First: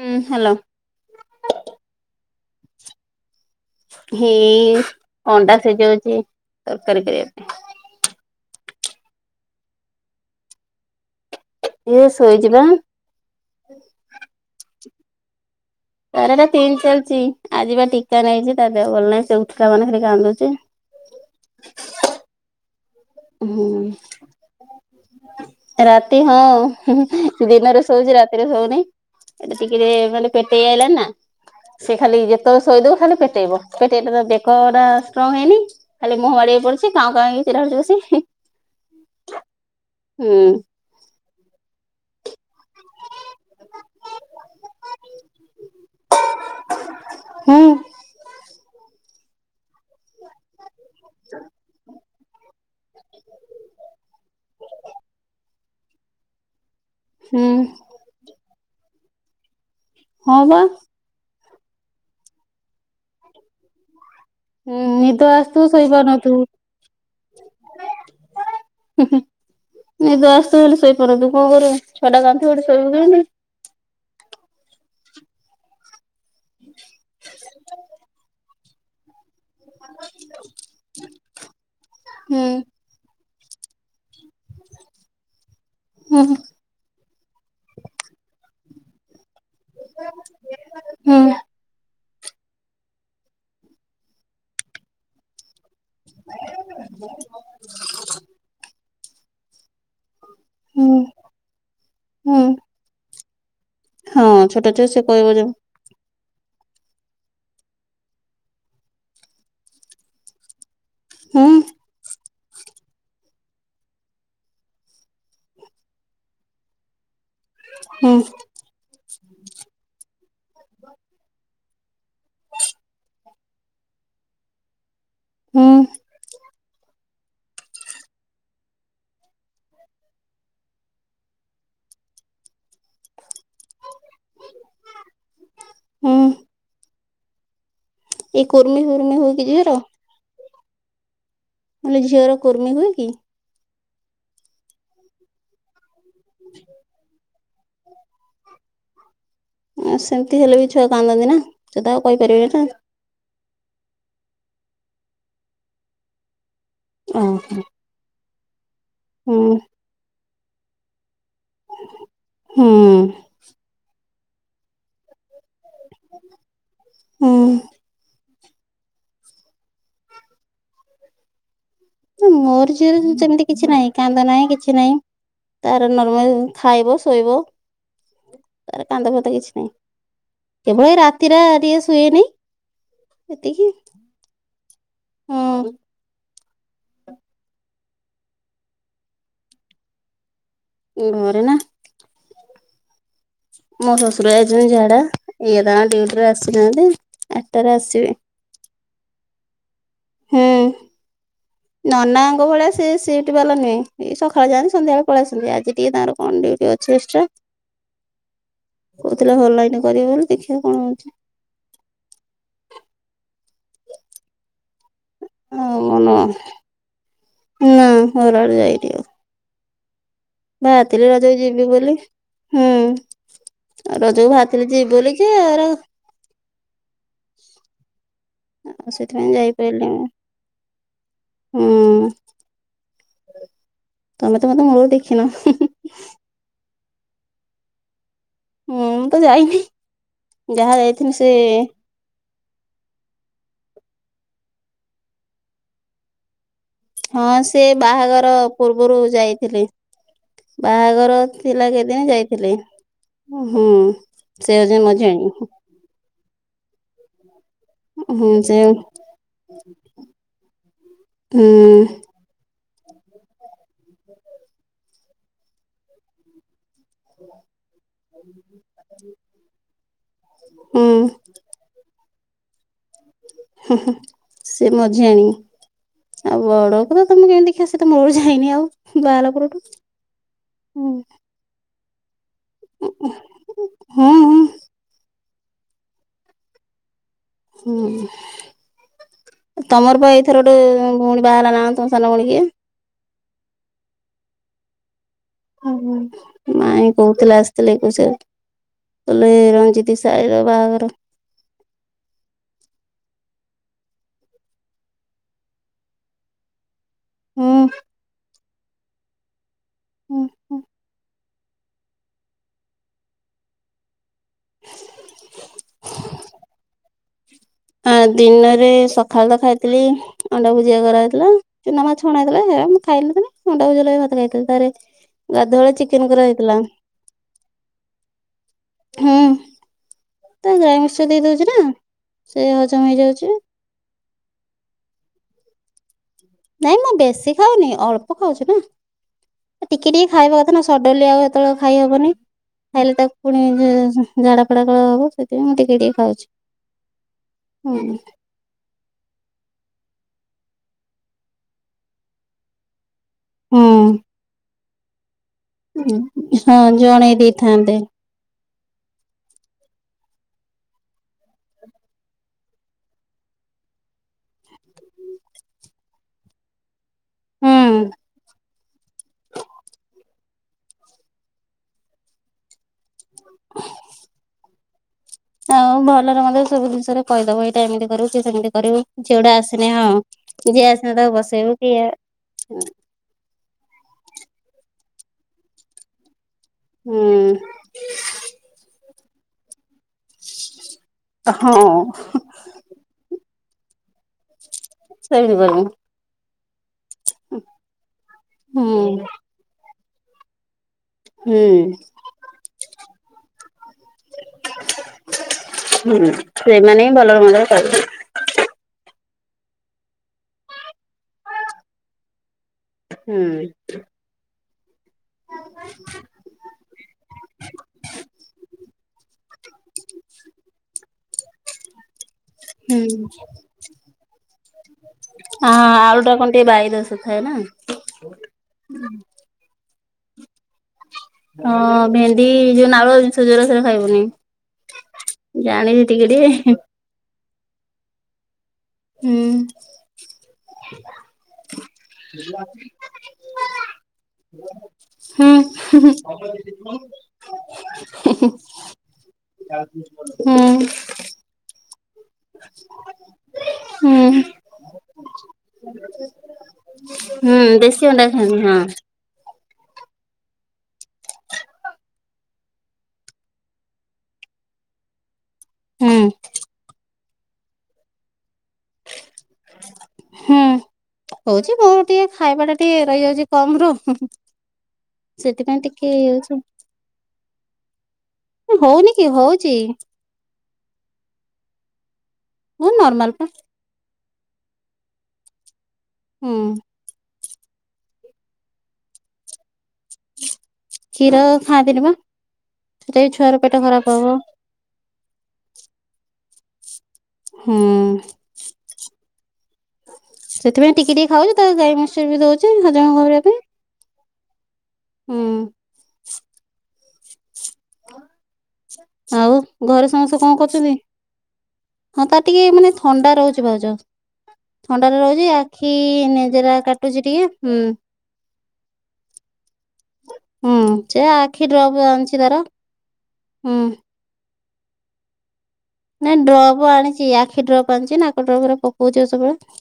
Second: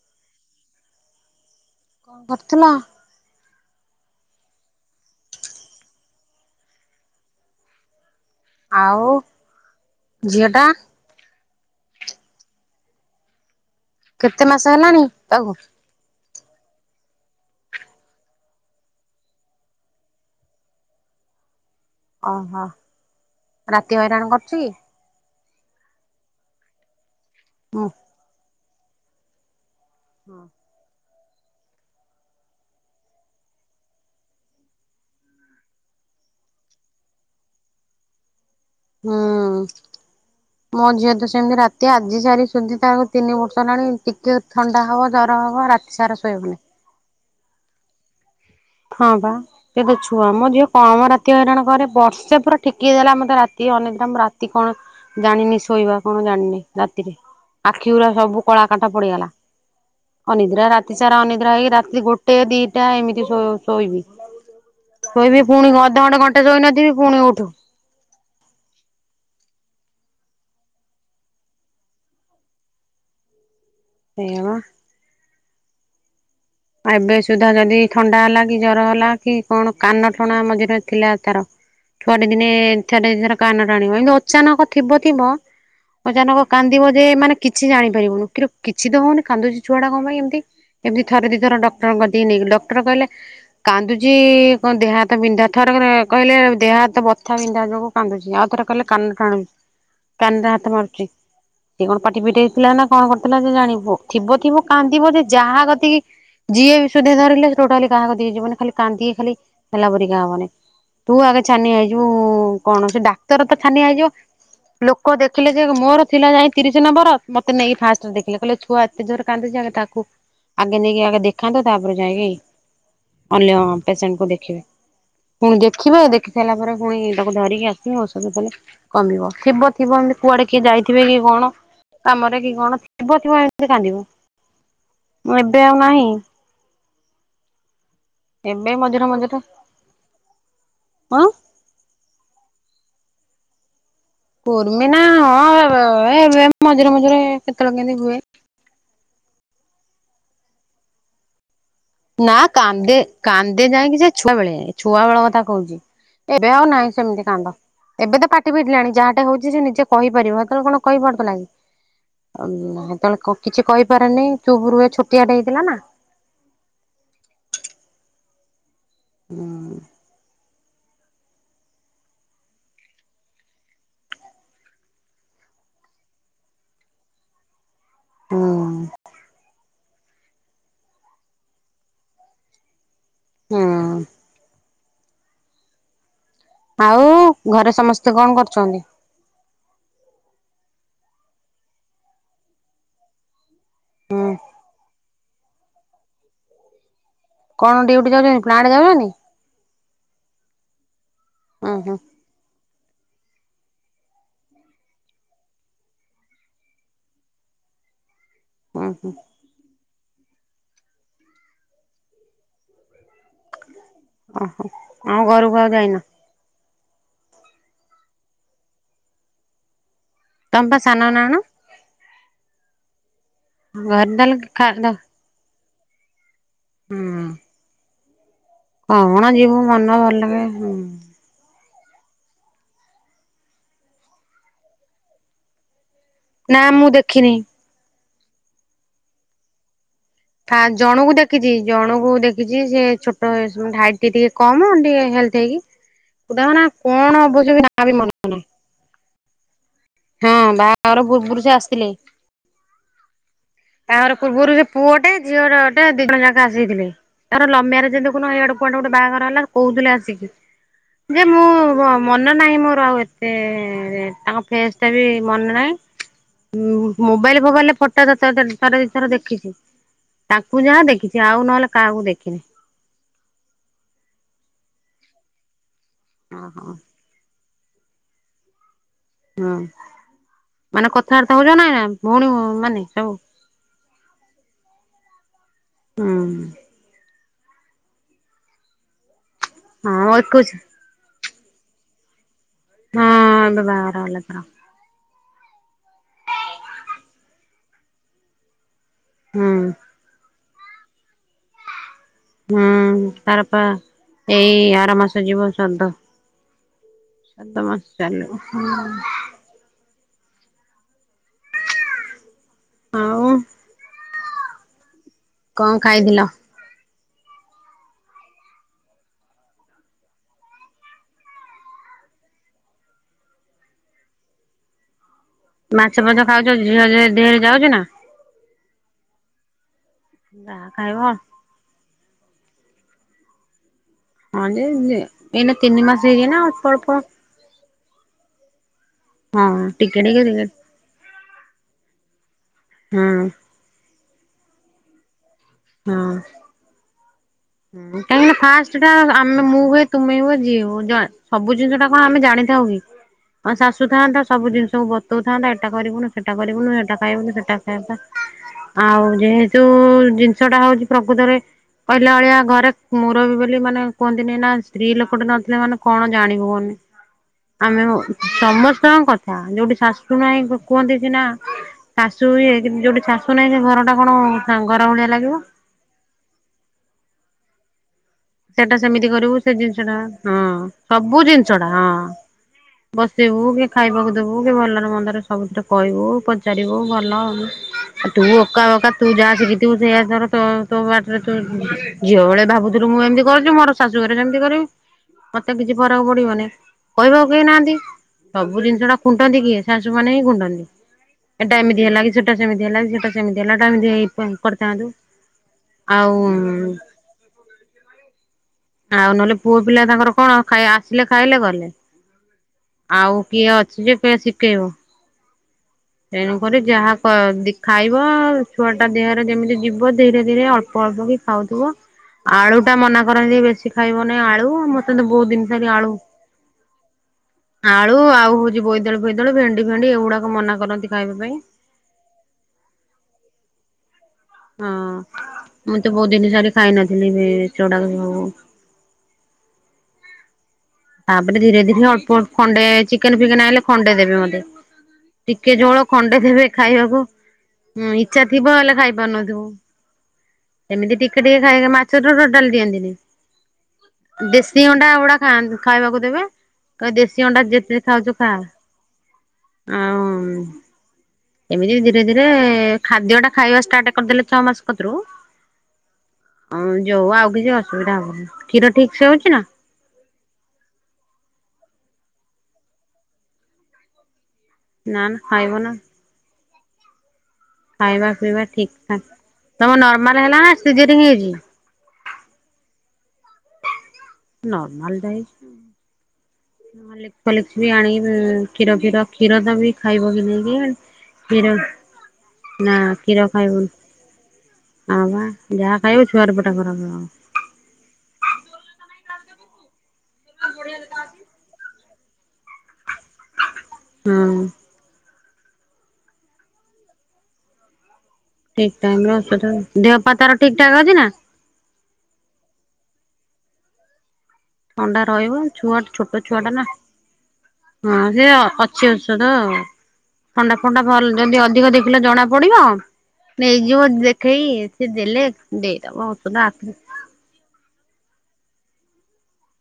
ହୁଁ ହ୍ୟାଲୋ କରୁଥିଲ ହେ ଅଣ୍ଡା ସିଜଉଛି ତରକାରୀ କରିବା ପାଇଁ ଆଉ ଝିଅ ଟା ଇଏ ଶୋଇଚିବା କେତେ ମାସ ହେଲାଣି ତାକୁ ତାର ଏଟା ତିନ ଚାଲିଛି ଆଜି ବା ଟୀକା ନେଇଛିି ତା ଦେହ ଭଲ ନାହିଁ ସେ ଉଠଲା ମାନେ ଖାଲି କାନ୍ଦୁଛି ଓହୋ ହୁଁ ରାତି ହଇରାଣ କରୁଛି ରାତି ହଁ ଦିନରେ ହୁଁ ଶଉଛି ରାତିରେ ଶଉନି ଏବେ ଟିକେ ଟିକେ ମାନେ ପେଟେଇ ଆଇଲାନା ସେ ଖାଲି ଯେତେବେଳେ ଶୋଇଦବ ଖାଲି ପେଟେଇବ ପେଟେଇଲେ ତ ବେକ ଟା ଷ୍ଟ୍ରଙ୍ଗ ହେଇନି ଖାଲି ମୁହଁ ମାଡି ପଡୁଛି କାଁ କାଁ [unintelligible] ଚାରୁଛି ବସି ହଁ ହୁଁ ମୋ ଝିଅ ତ ସେମିତି ରାତି ଆଜି ସାରି ସୁଧି ତାଙ୍କୁ ତିନି ବର୍ଷ ହେଲାଣି ଟିକେ ଥଣ୍ଡା ହବ ଜର ହବ ରାତି ସାର ଶହ ହୁଁ ହଁ ବା ସେ ତ ଛୁଆ ମୋ ଝିଅ କମ ରାତି ହଇରାଣ କରେ ବର୍ଷେ ପୁରା ଠିକ ହେଇଗଲା ମତେ ରାତି ଅନେକ ଦିନ ରାତି କଣ ଜାଣିନି ଶୋଇବା କଣ ଜାଣିନି ରାତିରେ ହୁଁ ଆଖିଗୁରା ସବୁ କଳା କାଟ ପଡିଗଲା ହଁ ବା ଅନିଦ୍ରା ରାତି ରାତି ସାରା ଅନିଦ୍ରା ହେଇକି ରାତି ଗୋଟେ ଦିଟା ଏମିତି ଶୋଇବି ହୁଁ ନିଦ କୋଇବି ଆସୁଥିବ ପୁଣି ଅଧଘଣ୍ଟେ ଘଣ୍ଟେ ଶୋଇନଥିବି ପୁଣି ଉଠୁ ହ ନିଦ ଆଶୁଥିବ ହେଲେ ଶୋଇପାରୁନ ତୁ କଣ କରୁ ଛଟା କାନ୍ଦୁ ଥିବ ହେଠି ଶୋଇବୁ କିମିତି? ଏ ମ ଆଉ ଏବେ ସୁଧା ଯଦି ଥଣ୍ଡା ହେଲା କି ଜର ହେଲା କି କଣ କାନ ଟଣା ମଝିରେ ଥିଲା ତାର ଛୁଆଟି ହୁଁ ଦିନେ ଏଥରେ ଏର କାନ ଟ ଆଣିବ ଏ ଅଚାନକ ଥିବ ଥିବ ହୁଁ ଅଚାନକ କାନ୍ଦିବ ଯେ ମାନେ କିଛି ଜାଣିପାରିବୁନୁ କି କିଛି ତ ହଉନ କାନ୍ଦୁଛି ଛୁଆ ଟା କଣ ପାଇଁ ଏମିତି ଏମିତି ହୁଁ ଥରେ ଦିଥର ଡକ୍ଟରଙ୍କ ନେଇକି ଡକ୍ଟର କହିଲେ କାନ୍ଦୁଚୀ କ ଦେହ ବିନ୍ଧା ଥରେ କହିଲେ ଦେହ ହାତ ବଥା ବିନ୍ଧା ଯଗୁ କାନ୍ଦୁଚଛି ଆଉ ଥର କହିଲେ କାନ ଟାଣୁଛି କାନରେ ହାତ ହୁଁ ମାରୁଛି ସେ କଣ ପାଟି ହୁଁ ପିଟି ହେଇଥିଲା ନା କଣ କରିଥିଲା ସେ ଜାଣିବ ହଁ ଥିବ ଛୋଟ ଥିବ ଛୁଆ ସେ କାନ୍ଦିବ ଯେ କହିବ ଯାହା କତି କିି ଯିଏ ବି ସୁଦ୍ଧେ ଧରିଲେ ଟୋଟାଲି କାହାକୁ ଦେଇଯିବନି ଖା କାନ୍ଦି ଖାଲି ହେଲା ପରିକା ହବନି ତୁ ଆଗେ ହୁଁ ଛାନିଆ ହେଇଯିବୁ କଣ ସେ ଡାକ୍ତର ତ ଛାନିଆ ହେଇଯିବ ଲୋକ ଦେଖିଲେ ଯେ ମୋର ଥିଲା ଯାଇ ତିରିଶ ନମ୍ବର ମତେ ନେଇକ ଫାଷ୍ଟରେ ହୁଁ ଦେଖିଲ କହିଲେ ଛୁଆ ଏତେ ଜୋର କାନ୍ଦୁଛି ଆଗେ ତାକୁ ଆଗ ନେଇକି ଆଗେ ଦେ ଦେଖାନ୍ତୁ ତାପରେ ଯାଇକି ଅନ୍ୟ ପେସେଣ୍ଟ କ ଦେଖିବେ। ପୁଣି ହୁଁ ଦେଖିବା ଦେଖି ସାରିଲା ପରେ ପୁଣି ତାକୁ ଧରିକି ଆସ ଔଷୁଧ ଦେଲେ କମିବ ଥିବ ଥିବ ଏମିତି କୁଆଡେ କିଏ ଯାଇଥିବେ କି କଣ କାମରେ କି କଣ ଥିବ ଥିବ ଏମିତି କାନ୍ଦିବ ଏବେ ଆଉ ନାହିଁ। ହୁଁ ଏଇ ଏବେ କୁର୍ମି ମଝିରେ ଫୁର୍ମି ହୁଏ ମଝିରେ କି ଝିଅର? ହଁ ମାନେଲେ ଝିଅର କୁର୍ମୀ ହୁଏ କି? କୂର୍ମି ନା ହଁ ଏ ମଝିରେ ମଝିରେ କେତେବେଳେ କେମିତି ହୁଏ ଆ ସେମିତି ହେଲେ ବି ଛୁଆ କାନ୍ଦନ୍ତି ନା। ସେ ତ ଆଉ ନା କହିପାରିବେନି କାନ୍ଦେ। କାନ୍ଦେ ଯାଇକି ସେ ଛୁଆବେଳେ ଛୁଆ ବେଳ କଥା କହୁଛି, ଏବେ ଆଉ ନାହିଁ ସେମିତି କାନ୍ଦ। ଓହୋ ଏବେ ତ ପାଟି ଫିଟିଲାଣି ଯାହାଟେ ହଉଛି ହୁଁ ସେ ନିଜେ କହିପାରିବ, ହେତେଳେ କଣ କହିପାରୁଥିଲା କି ହୁଁ ଅ ହେତେବେଳେ କଣ କିଛି କହିପାରେନି। ଚୁପ୍ ରୁହେ ଛୋଟିଆଟେ ହେଇଥିଲାନା। ହୁଁ। ହୁଁ ଉଁ ମୋର ଝିଅରେ ସେମିତି କିଛି ନାହିଁ କାନ୍ଦ ନାହିଁ କିଛି ନାହିଁ। ତାର ନର୍ମାଲ ଖାଇବ ଶୋଇବ ହୁଁ ତାର କାନ୍ଦ ଫନ୍ଦ କିଛି ନାହିଁ। କେବଳ ଏଇ ରାତିଟା ଟିକେ ଶୁଏନି ଏତିକି। ହୁଁ ହୁଁ। ଆଉ ଘରେ ସମସ୍ତେ କଣ କରୁଛନ୍ତି? ଘରେ ନା। ମୋ ଶ୍ୱଶୁର ଯାଇଚନ୍ତି ଝାଡା ଇଏ ତାଙ୍କ ଡିଉଟିରୂ ଆସିନାହାନ୍ତି। ଆଠଟାରେ କଣ ଆସିବେ ଡିଉଟି ଯାଉଛନ୍ତି, ପ୍ଲାଣ୍ଟେ ଯାଉଛନ୍ତି? ହୁଁ। ଉଁ ହୁଁ ନନାଙ୍କ ଭଳିଆ ସେ ସେ [unintelligible] ବାଲା ନୁହେଁ, ଏ ସକାଳେ ଯାଆନ୍ତି ସନ୍ଧ୍ୟାବେଳେ ପଳେଇ ଆସନ୍ତି, ଆଜି ଟିକେ ତାଙ୍କର କଣ ଡିଉଟି ଅଛି ଏକ୍ସ୍ରା। ଉଁ ହୁଁ କହୁଥିଲେ ଭଲ ଲାଗିନେ କରିବେ ବୋଲି ଦେଖିଆ କଣ ହଉଛି। ଓହୋ। ଆମ ଘରକୁ ମୋ ଆଉ ଯାଇନ ମନ, ନା ଘରଆଡେ ଯାଇନି ଆଉ। ତମେ ପା ସାନ ଭାହାରିଥିଲି ନାଆଣ? ରଜକୁ ଯିବି ବୋଲି। ହୁଁ, ଘରେ ରଜକୁ ତାହେଲେ ଖା ଭାହାରିଥିଲି ଯିବି ବୋଲି [unintelligible] ହୁଁ। ସେଥିପାଇଁ କଣ ଯିବୁ ମନ ଯାଇପାରିଲିନି ଭଲ ଲାଗେ ହୁଁ। ହୁଁ। ତମେ ତ ମତେ ମୂଳରୁ ଦେଖିନ। ନା ମୁଁ ଦେଖିନି। ମୁଁ ତ ଯାଇନି। ଠା ଯାହା ଯାଇଥିଲି ଜଣଙ୍କୁ ଦେଖିଛି ସେ ଜଣଙ୍କୁ ଦେଖି ଛି। ସେ ଛୋଟ ହାଇଟ୍ ଟିକେ କମ ଟିକେ ହେଲ୍ଥ ହେଇକି। [unintelligible] କଣ ହଁ ହବ ସେ ବାହାଘର [unintelligible] ପୂର୍ବରୁ ଯାଇଥିଲି। ବାହାଘର ପୂର୍ବରୁ ସେ ଥିଲା ଆସିଥିଲେ କେତେଦିନ ଯାଇଥିଲି। ଉଁ ହୁଁ, ସେ ହଉଛି ମଝୀଆଣି। [unintelligible] ଦିଜଣ ଯାକ ଆସିଥିଲେ, ତାଙ୍କର ଲଭ ମ୍ୟା ଯେ ଦେଖୁନ ହୁଁ ଏଇଆଡେ ସେ କୁଆଡେ ହୁଁ ଗୋଟେ ବାହାଘର ହେଲା କହୁଥିଲେ ଆସିକି। ଯେ ମୁଁ ହୁଁ ବ ମନ ନାହିଁ ମୋର ଆଉ ଏତେ, ତାଙ୍କ ଫେସଟା ବି ମନେ ନାହିଁ। ହୁଁ। ମୋବାଇଲ ଫୋବାଇଲରେ ଫଟୋ ସେତେବଳେ ଥରେ ଥରେ ଦିଥର ଦେଖିଛି, ତାଙ୍କୁ ଯାହା ହୁଁ ଦେଖିଛି ଆଉ ନହେଲେ କାହାକୁ ଦେଖିନି। ହଁ ହୁଁ ସେ ମଝିଆଣି, ଆଉ ଓହୋ ବଡ ତାକୁ ତମେ କେମିତି ଦେଖିବ, ସେ ତ ମୁଳୁରୁ ଯାଇନି ଆଉ ବାହା ହେଲା ପରଠୁ ହୁଁ। କଥା ହଉଚନା ଭଉଣୀମାନେ ସବୁ? ହୁଁ ହୁଁ। ହୁଁ, ତମର ହଁ ବା ଏଇଥର ଏକୋଇଶି ଗୋଟେ ଭଉଣୀ ବାହାହେଲା ନା କଣ ତମ ସାନ ଭଉଣୀ କିଏ? ହଁ, ଏବେ ବାହାଘର ହେଲା ତାର। ଓହ ମାଇଁ କହୁଥିଲେ ଆସିଥିଲେ ଏକୋଇଶିଆକୁ, କହିଲେ ହୁଁ ରଞ୍ଜିତୀ ସାଳିର ବାହାଘର। ହୁଁ ତାର ପା ଏଇ ଆର ମାସ ଯିବ ଶ୍ରାଦ୍ଧ। ହୁଁ ସାତ ମାସ ଚାଲିବ ହୁଁ। ହୁଁ ହୁଁ। ଆଉ କଣ ଖାଇଥିଲ? ହଁ ଦିନରେ ସକାଳେ ତ ଖାଇଥିଲି ଅଣ୍ଡା ଭୁଜିଆ କରାହେଇଥିଲା। ଚୁନାମାଛ ଅଣା ହେଇଥିଲା। ସେଇଟା ମୁଁ ଖାଇଲିନି, ଅଣ୍ଡାଭୁଜିଆ ଭାତ ଖାଇଥିଲି ତାପରେ ମାଛ ପାଛ ଖାଉଛ, ଝି ଝିଅ ଦେହରେ ଯାଉଛୁ ନା? ହୁଁ, ତାର ଯାହା [unintelligible] ଖାଇବ। ମିର୍ଶ ଦେଇ ଦଉଛି। ନା ସେ ହଜମ ହେଇଯାଉଛି। ହଁ ଯେ ଯେ ଏଇନା ତିନି ମାସ ହେଉଛି ନା ଅଳ୍ପ ନାଇଁ ମୁଁ ଅଳ୍ପ। ବେଶୀ ଖାଉନି, ଅଳ୍ପ ଖାଉଛି ନା। ଏ ଟିକେ ଟିକେ ଖାଇବା କଥା ନା, ସଡନଲି ଆଉ ଏତେବେଳେ ଆଉ ଖାଇହବନି। ଖାଇଲେ ହଁ ତାକୁ ପୁଣି ଯେ ଝାଡା ଫଡା କଳା ହବ ସେଥିପାଇଁ ମୁଁ ଟିକେ ଟିକେ ଖାଉଛି। ହୁଁ ହଁ କାହିଁକି ନା ଫାଷ୍ଟ ସେଟା ଆମେ ମୁଁ ହୁଏ ତୁମେ ହୁଏ ଯିଏ ହୁଏ ସବୁ ଜିନିଷ ଟା କଣ ଆମେ ଜାଣିଥାଉ କି? ହଁ ଶାଶୁ ହୁଁ ଥାନ୍ତା ସବୁ ଜିନିଷକୁ ବତଉଥାନ୍ତା ଏଟା କରିବୁନୁ ସେଟା ହଁ କରିବୁନୁ ସେଟା ଜଣେଇ ଖାଇବୁନୁ ସେଟା ଦେଇଥାନ୍ତେ ଖାଆନ୍ତା ଆଉ ଯେହେତୁ ଜିନିଷ ଟା ହଉଛି ପ୍ରକୃତରେ ପିଲା ଭଳିଆ ଘରେ ମରବି ବୋଲି ମାନେ କୁହନ୍ତିନି ନା ସ୍ତ୍ରୀ ଲୋକଟେ ନଥିଲେ ମାନେ କଣ ଜାଣିବୁ କାହନି। ହୁଁ। ଆମେ ସମସ୍ତଙ୍କ କଥା ଯୋଉଠି ଶାଶୁ ନାହିଁ କୁହନ୍ତି ସିନା ଶାଶୁ ଇଏ କି ଯୋଉଠି ଶାଶୁ ନାହିଁ ସେ ଘର ଟା କଣ ସଂ ଘର ଭଳିଆ ଲାଗିବ। ହଁ ଭଲରେ ମନ୍ଧରେ ସବୁ ଜିରେ କହିଦବ ଏଇ। ଏମିତି କରିବୁ କି ସେମିତି ସେଟା କରିବୁ ସେମିତି କରିବୁ ଯଉଟା ସେ ଆସନେ ଜିନିଷ ହଁ ଟା ହଁ ଯିଏ ଆସନେ ତାକୁ ବସେଇବୁ କି ହଁ ବସେବୁ କି ଖାଇବାକୁ ଦବୁ କି ଭଲରେ ମନ୍ଦରେ ସବୁଥିରେ କହିବୁ। ପଚାରିବୁ ଭଲ ହୁଁ ଆଉନି ତୁ ଅକା ବକା ତୁ ଯାହା ଶିଖିଥିବୁ ସେଇଆ ଧର ତ ତୋ ବାଟରେ ତୁ ହଁ ଝିଅ ଭଳେ ଭାବୁଥିଲୁ ମୁଁ ଏମିତି କରିଥିଲି ମୋର ଶାଶୁଘରେ ଯେମିତି କରିବି। ସେମିତି ମତେ କରିବୁ। କିଛି ଫରକ୍ ପଡିବନି କହିବାକୁ କେହି ନାହାନ୍ତି ସବୁ ହୁଁ ଜିନିଷ ଟା ଖୁଣ୍ଟନ୍ତି କିଏ। ଶାଶୁ ମାନ ହିଁ ଖୁଣ୍ଟନ୍ତି। ହୁଁ ଏଟା ଏମିତି ହେଲା କି ସେଟା ସେମିତି ହେଲା କି ସେଟା ସେମିତି ହେଲା ଟା ଏମିତିଇ କରିଥାନ୍ତୁ ଆଉ ହୁଁ ସେଇମାନେ ଭଲରେ ମନ୍ଦରେ କହିବେ। ଆଉ ନହେଲେ ପୁଅ ପିଲା ତାଙ୍କର କଣ ଆସିଲେ ଖାଇ ଆସିଲେ ଗଲେ। ଆଉ କିଏ ହୁଁ। ଅଛି ଯେ ପ ଶିଖେଇବ। ତେଣୁକରି ଯାହା ଖାଇବ ଛୁଆ ଟା ଦେହରେ ଯେମିତି ଯିବ ଧୀରେ ଧୀରେ ଅଳ୍ପ ଅଳ୍ପ କି। ଖାଉଥିବା ଆଳୁ ଟା ମନା କରନ୍ତି ବେଶୀ ଖାଇବ ନାହିଁ ଆଳୁ ଆଉ ଏମିତି ବହୁତ ଆ ଜିନିଷ ସରେ ଆଳୁ ଆଳୁଟା କଣ ଟିକେ ବାୟୁ ଦୋଷ ଥାଏ ନା। ଆଳୁ ଆଉ ହଉଛି ବୋଇତଳୁ ଫଇତାଳୁ ଭେଣ୍ଡି ଭେଣ୍ଡି ଏଗୁଡାକ ମନା କରନ୍ତି ଖାଇବା ପାଇଁ। ହଁ ଭେଣ୍ଡି ଯୋଉ ନାଳଆ ଜିନିଷ ଯୋଉଟା ସେଗୁରା ଖାଇବୁନି। ହଁ ମୁଁ ଜାଣିଛି ତ ଟିକେ ବହୁଉତ ଦିନ ସାର ଟିକେ। ଖାଇନଥିଲି ବି ସେଉୁଡାକ ସବୁ। ହୁଁ ତାପରେ ଧୀରେ ଧୀରେ ଅଳ୍ପ ଅଳ୍ପ ଖଣ୍ଡେ ଚିକେନ ଫିକେନ୍ ହେଲେ ଖଣ୍ଡେ ଦେବେ ମୋତେ। ହୁଁ ଟିକେ ଜୋଳ ଖଣ୍ଡେ ଦେବେ ଖାଇବାକୁ ଇଛା ଥିବ ହେଲେ ଖାଇପାରୁ ନଥିବ। ହୁଁ ଏମିତି ଟିକେ ଟିକେ ଖାଇକ ମାଛତ ଟୋଟାଲ ଦିଅନ୍ତିନି। ହୁଁ। ଦେଶୀ ଅଣ୍ଡା ଗୁଡା ଖାଇବାକୁ ଦେବେ। କହିବେ ଦେଶୀ ହୁଁ ଅଣ୍ଡା ଯେତିି ଦେଶୀ ଅଣ୍ଡା ଖାଉଛୁ ଖା। ଖାଆନି ହଁ ଆଉ ଏମିତି ଧୀରେ ଧୀରେ ଖାଦ୍ୟ ଟା ଖାଇବା ଷ୍ଟାର୍ଟ କରିଦେଲେ ଛଅ ମାସ କଟିରୁ ହୁଁ ହଁ ଯୋଉ ଆଉ କିଛି ଅସୁବିଧା ହବନି। କ୍ଷୀର ଠିକ୍ ସେ ହଉଛି ନା? ହୁଁ ହଉଛି ମୁଁ ଟିକେ ଖାଇବା ଟା ଟିକେ ରହିଯାଉଛି କମ ରୁ ନା ନା ଖାଇବ ସେଥିପାଇଁ ନା ଟିକେ ଇଏ ହଉଛି। ଖାଇବା ହଉନି କି ହଉଚି। ମାନେ ହେଲା ନା ସିଯେରିଂ ହେଇଛି। ମୁଁ ନର୍ମାଲ ପାା ନର୍ମାଲ ଦାଇ ହୁଁ ହ ଲିପ ଲପ ବି ଆଣିବି କ୍ଷର କ୍ଷୀର କ୍ଷୀର ଦ ବି ଖାଇବ କି ନେଇକି କ୍ଷୀର ଖାଆନ୍ତିନି ବା ନା ସେଟା ବି କ୍ଷୀର ଛୁଆର ପେଟ ଖାଇବନି। ଖରାପ ହବ। ହଁ ବା ଯାହା ଖାଇବ ଛୁଆ ପଟା [unintelligible] ହୁଁ ସେଥିପାଇଁ ଟିକେ ଟିକେ ଖାଉଛି ତା ଗାଈ ମସର ବି ଦଉଛି ହଜମ କରିବା କରିବା ପାଇଁ। ହଁ ହୁଁ ଠିକ ଟାଇମ ରେ ଆଉ ଔଷଧ ଘରେ ଦେହ ପା ସମସ୍ତେ ତାର କଣ ଠିକ କରୁଛନ୍ତି? ଠାକ ଅଛି ନା? ହଁ ତା ଟିକେ ମାନେ ଥଣ୍ଡା ରହୁଛି ଭାଉଜ। ଥଣ୍ଡାାରେ ଥଣ୍ଡା ରହୁଛି ରହିବ ଆଖି ଛୁଆ ଛୋଟ ଛୁଆ ଟା ନିଜେରା ନା କାଟୁଚ ଟିକେ ହୁଁ କିଛି ଔଷଧ ଆଉ ହୁଁ ଥଣ୍ଡା ଫଣ୍ଡା ସେ ଭଲ ଯଦି ଆଖି ଅଧିକ ଡ୍ରପ ଦେଖିଲେ ଆଣିଛି ଜଣା ତାର। ପଡିବ ଆ ହୁଁ ନେଇଯିବ ଦେଖେଇ ସେ ଦେଲେ ଦେଇଦବ ନାଇଁ ଔଷଧ ଡ୍ରପ୍ ଆଖି ଆଣିଛି ଆଖି ଡ୍ରପ୍ ଆଣିଛି ନାକ ଡ୍ରପ୍ ରେ ପକଉଛି ସବୁବେଳେ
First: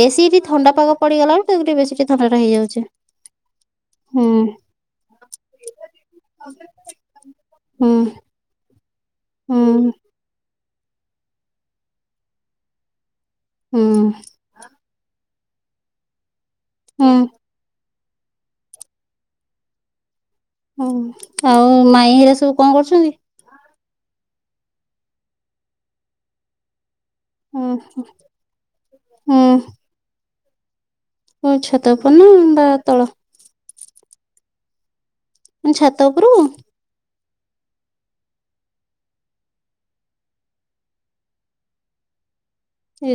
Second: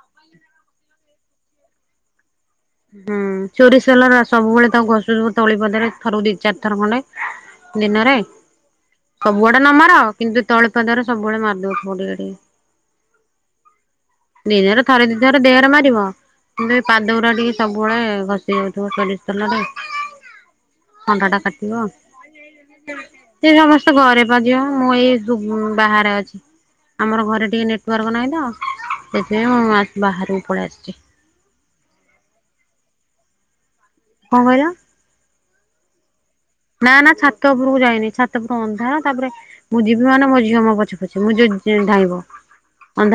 ବେଶୀଠି ଥଣ୍ଡା ପାଗ ପଡିଗଲାାରୁ ତକୁ ବେସୀ ଥଣ୍ଡା ହେଇଯାଉଛି ହୁଁ ଚୋରି ସେ ହେଲ ହୁଁ ସବୁବେଳେ ତାକୁ ଘଷୁଛ ତଳି ପଦରେ ଥରକୁ ଦି ଚାରି ଥର ଖଣ୍ଡେ। ହୁଁ ଦିନରେ ସବୁଆଆଡେ ହୁଁ ନ ମାର କିନ୍ତୁ ତଳିପଦାର ସବୁବେଡଳେ ମାରି ଦଉଥିବ ଟିକେ ହୁଁ ଟିକେ ଦିନରେ ଥରେ ଦି ଥର ଦେହରେ ମାରିବ କିନ୍ତୁ ଏଇ ହୁଁ ପାଦ ଗୁଡା ଟିକେ ସବୁବେଳେ ଘସି ଦଉଥିବ ସୋରିସ୍ ତେଲରେ। ଓ ଥଣ୍ଡା ଟା ଆଉ କାଟିବ। ମାଇଁ ହିରା ସବୁ କଣ କରୁଛନ୍ତି, ସେ ସମସ୍ତେ ଘରେ ପା ଝିଅ ମୁଁ ଏଇ ବାହାରେ ଅଛି ଆମର ଘରେ ଏ ହୁଁ ଟିକେ ନେଟୱାର୍କ ନାହିଁ ତ ସେଥିପାଇଁ ମୁଁ ଆ ବାହାରକୁ ପଳେଇ ଆସିଛି। ହଉ ଛାତ ଉପର ନା ବା ତଳ କଣ କହିଲ? ମୁଁ ଛାତ ଉପରୁକୁ ନା ନା ଛାତ ଉପରକୁ ଯାଇନି ଛାତ ଉପରୁ ଅନ୍ଧା ନା ତାପରେ ମୁଁ ଯିବି ମାନେ ମୋ ଝିଅ ମୋ ପଛେ ପଛେ ମୁଁ ଯୋଉ ଧାଇଁବ।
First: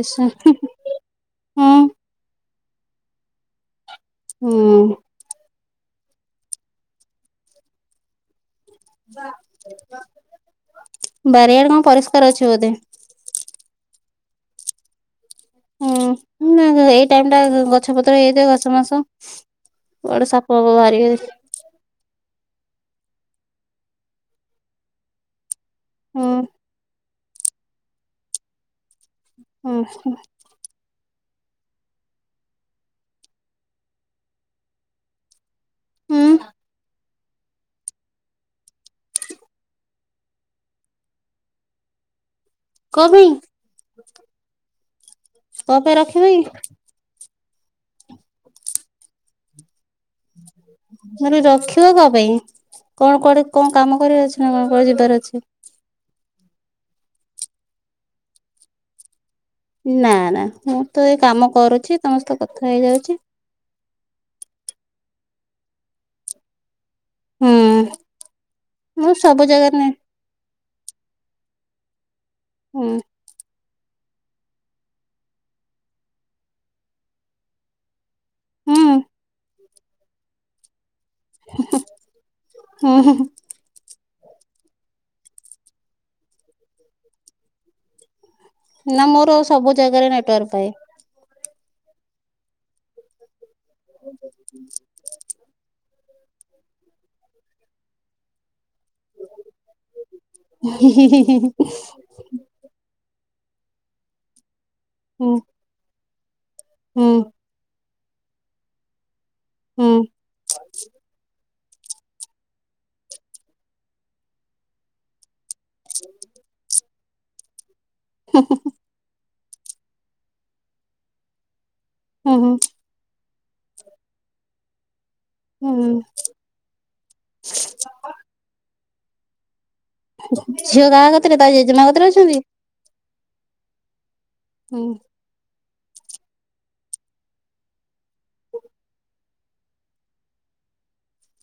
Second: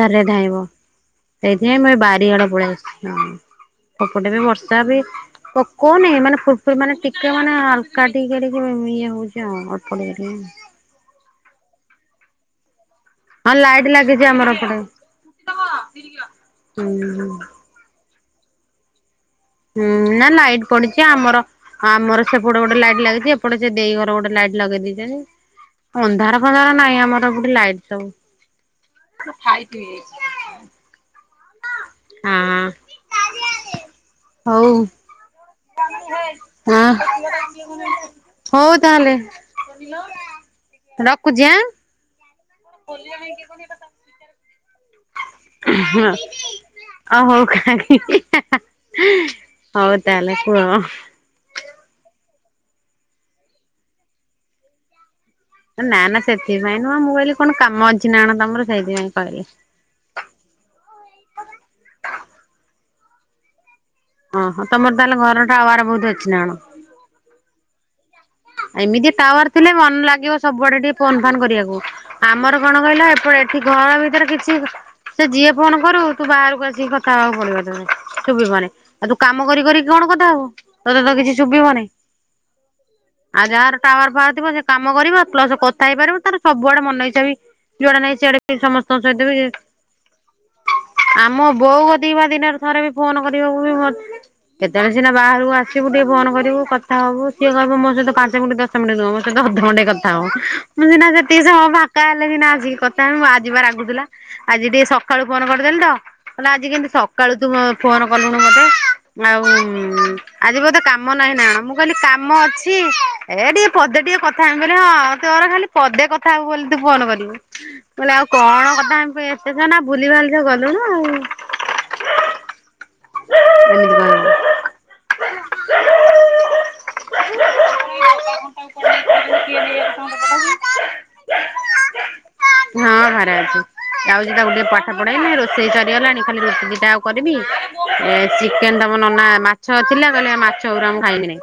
ଇସ ଧାଇଁବ ହୁଁ ସେଇଥିପାଇଁ ମୁଁ ଏ ବାରିଆଡ ପଳେଇ ଆସିଛି। ସେପଟେ ବି ବର୍ଷା ହୁଁ ବି ପକଉନି ମାନେ ଫୁର ଫୁ ମାନେ ଟିକେ ମାନେ ହଲକା ଟିକେ ଟିକେ ଇଏ ହଉଛି ଆଉ ଅଳ୍ପ ଟିକେ ଟିକେ। ବାରିଆଡେ କଣ ପରିଷ୍କାର ଅଛି ବୋଧେ। ହଁ ଲାଇଟ୍ ଲାଗିଛି ଆମର ଏପଟେ ହୁଁ ନା ଏଇ ହୁଁ। ଟାଇମ ଟା ଗଛ ପତ୍ର ହେଇଯାଇଯଏ ଗଛ ମାସ ହୁଁ ନା କୁଆଡେ ନା ସାପ ଲାଇଟ୍ ଫାପ ପଡିଛି ବାହାରିବେ। ଆମର ଆମର ସେପଟେ ଗୋଟେ ଲାଇଟ ଲାଗିଛି ଏଟ ସେ ଦେଇ ଘର ଗୋଟେ ଲାଇଟ ଲଗେଇ ଦେଇଛନ୍ତି। ହୁଁ ଅନ୍ଧାର ଫଧାର ନାହିଁ ଆମର ଗୋଟେ ଲାଇଟ ହୁଁ ସବୁ ହଁ ହଉ ହୁଁ ଆଁ ହଉ ତାହେଲେ ରଖୁଛି ଆଁ। କଣ ଖାଲି ଆଣ ପାଇଁ କି କଣ ପକେଇ ତାଙ୍କୁ କଣ ପାଇଁ ହଁ ରଖିବ କି? ଅ ହଉ ଖାକ ହା ହିଁ ହଉ ତାହଲେ କୁ ଘ ରଖିବ କଣ ପାଇଁ କଣ କୁଆଡେ କଣ କାମ କରିବାର ଅଛି ନା କଣ କୁଆଡେ ଯିବାର ଅଛି। ନା ନା ସେଥିପାଇଁ ନୁହଁ ମୁଁ କହିଲି କଣ କାମ ଅଛି ନା କଣ ତମର ସେଇଥିପାଇଁ କହିଲି। ନା ନା ମୁଁ ତ ଏଇ କାମ କରୁଛି ତମସ୍ତେ କଥା ହେଇଯାଉଛି। ଓହୋ ତମର ତାହେଲେ ଘର ଟା ଆୱାର ବହୁତ ଅଛି ନା କଣ। ହୁଁ ଏମିତି ମୁଁ ସବୁ ଟାୱାର ଥିଲେ ଜାଗାରେ ନେ ମନ ଲାଗିବ ସବୁଆଡେ ଟିକେ ଫୋନ୍ ଫନ୍ କରିବାକୁ ଆମର କଣ ହୁଁ କହିଲା ଏପଟ ଘର ଭିତରେ କିଛି ସେ ଯିଏ ଫୋନ କରୁ ତୁ ବାହାରକୁ ଆସିକି କଥା ହେବାକୁ ପଡିବ ତମ ଶୁଭିବନହିଁ ହୁଁ ଆଉ ତୁ କାମ କରି କରି କଣ କଥା ହବୁ ତୋତେ ତ କିଛି ଶୁଭିବନି। ଉହୁଁ ହୁଁ। ଆଉ ଯାହାର ଟାୱାର ପାଉଥିବ ସେ କାମ କରିବ ପ୍ଲସ କଥା ହେଇପାରିବ ତାର ସବୁଆଡେ ମନ ଇଛା ବି ଜୁଆଡେ ନାହିଁ ସିଆଡେ ସମସ୍ତଙ୍କ ନା ସହିତ ମୋର ବି ସବୁ ଜାଗାରେ ନେଟୱାର୍କ ପାଏ। ଆମ ବୋଉ କଥିବା ଦିନରେ ଥରେ ବି ଫୋନ କରିବାକୁ ବି ମ କେତେବେଳେ ସିନା ବାହାରକୁ ଆସିବୁ ଟିକେ ଫୋନ କରିବୁ କଥା ହବୁ ସିଏ କହିବ ମୋ ସହିତ ପାଞ୍ଚ ମିନଟ୍ ଦଶ ମିନଟ୍ ନୁହ ମୋ ସହିତ ଅଧଘଣ୍ଟେ କଥା ହବ ମୁଁ ସିନା ହିଁ ହିଁ ହିଁ ସେତିିକି ସମୟ ଫାଙ୍କା ହେଲେ ସିନା ଆସିକି କଥା ହେବି ମୁ ଆଜିିପରା ରାଗୁଥିଲା ଆଜି ଟିକେ ସକାଳୁ ହୁଁ ଫୋନ କରିଦେଲି ତ। ଆଲ ଆଜି କେମତି ହୁଁ ସକାଳୁ ତୁ ଫୋନ କଲୁଣି ମତେ। ଆଉ ଉମ ହୁଁ ଆଜି ବୋଧେ କାମ ନାହିଁ ନା କଣ ମୁଁ କହିଲି କାମ ଅଛି ଏ ଟିକେ ପଦେ ଟିକେ କଥା ହେବି ବୋଲି ହଁ ତୋର ଖାଲି ପଦେ କଥା ହବୁ ବୋଲି ତୁ ଫୋନ କରିବୁ। ବୋଇଲି ଆଉ କଣ କଥାହେବି ଏତେସମୟ ନା ଭୁଲି ଭାଲି ସବୁ ଗଲୁଣୁ ଆଉ। ହୁଁ ହୁ। ଏମିତି କଣ ଉହୁଁ ଝିଅ କାହା କତିରେ ତା ଜେଜେମା କତିରେ ଅଛନ୍ତି ହଁ ଘରେ ଅଛି। ଯାଉଛି ତାକୁ ଟିକେ ପାଠ ହୁଁ ପଢାଇବି ରୋଷେଇ ସରିଗଲାଣି ଖାଲି ରୁଟି ଦିଟା ଆଉ କରିବି। ଏ ଚିକେନ ତମ ନନା ମାଛ ଥିଲା କହିଲେ ମାଛ ଗୁରା ମୁ ଖାଇବିନି।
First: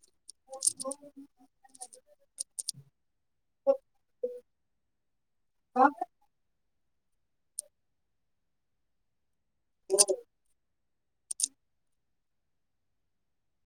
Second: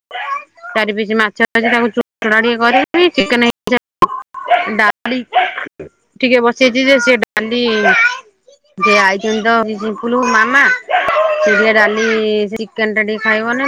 ଚାରି ପିସ୍ ମାଛ ଅଛି ତାକୁ ଚୁନଚୁନଟିକେ କରିବି। ଏଇ ଚିକେନ ହେଇଛି ଆଜି ଡାଲି ଠିକେ ବସ- ବସେଇଛି ଯେ ସେ ଡାଲି ଯେ ଆଇଛନ୍ତି ସିମ୍ପୁଲ ମାମା ସିଏ ଟିକେ ଡାଲି ଚିକେନ ଟା ଟିକେ ଖାଇବନି।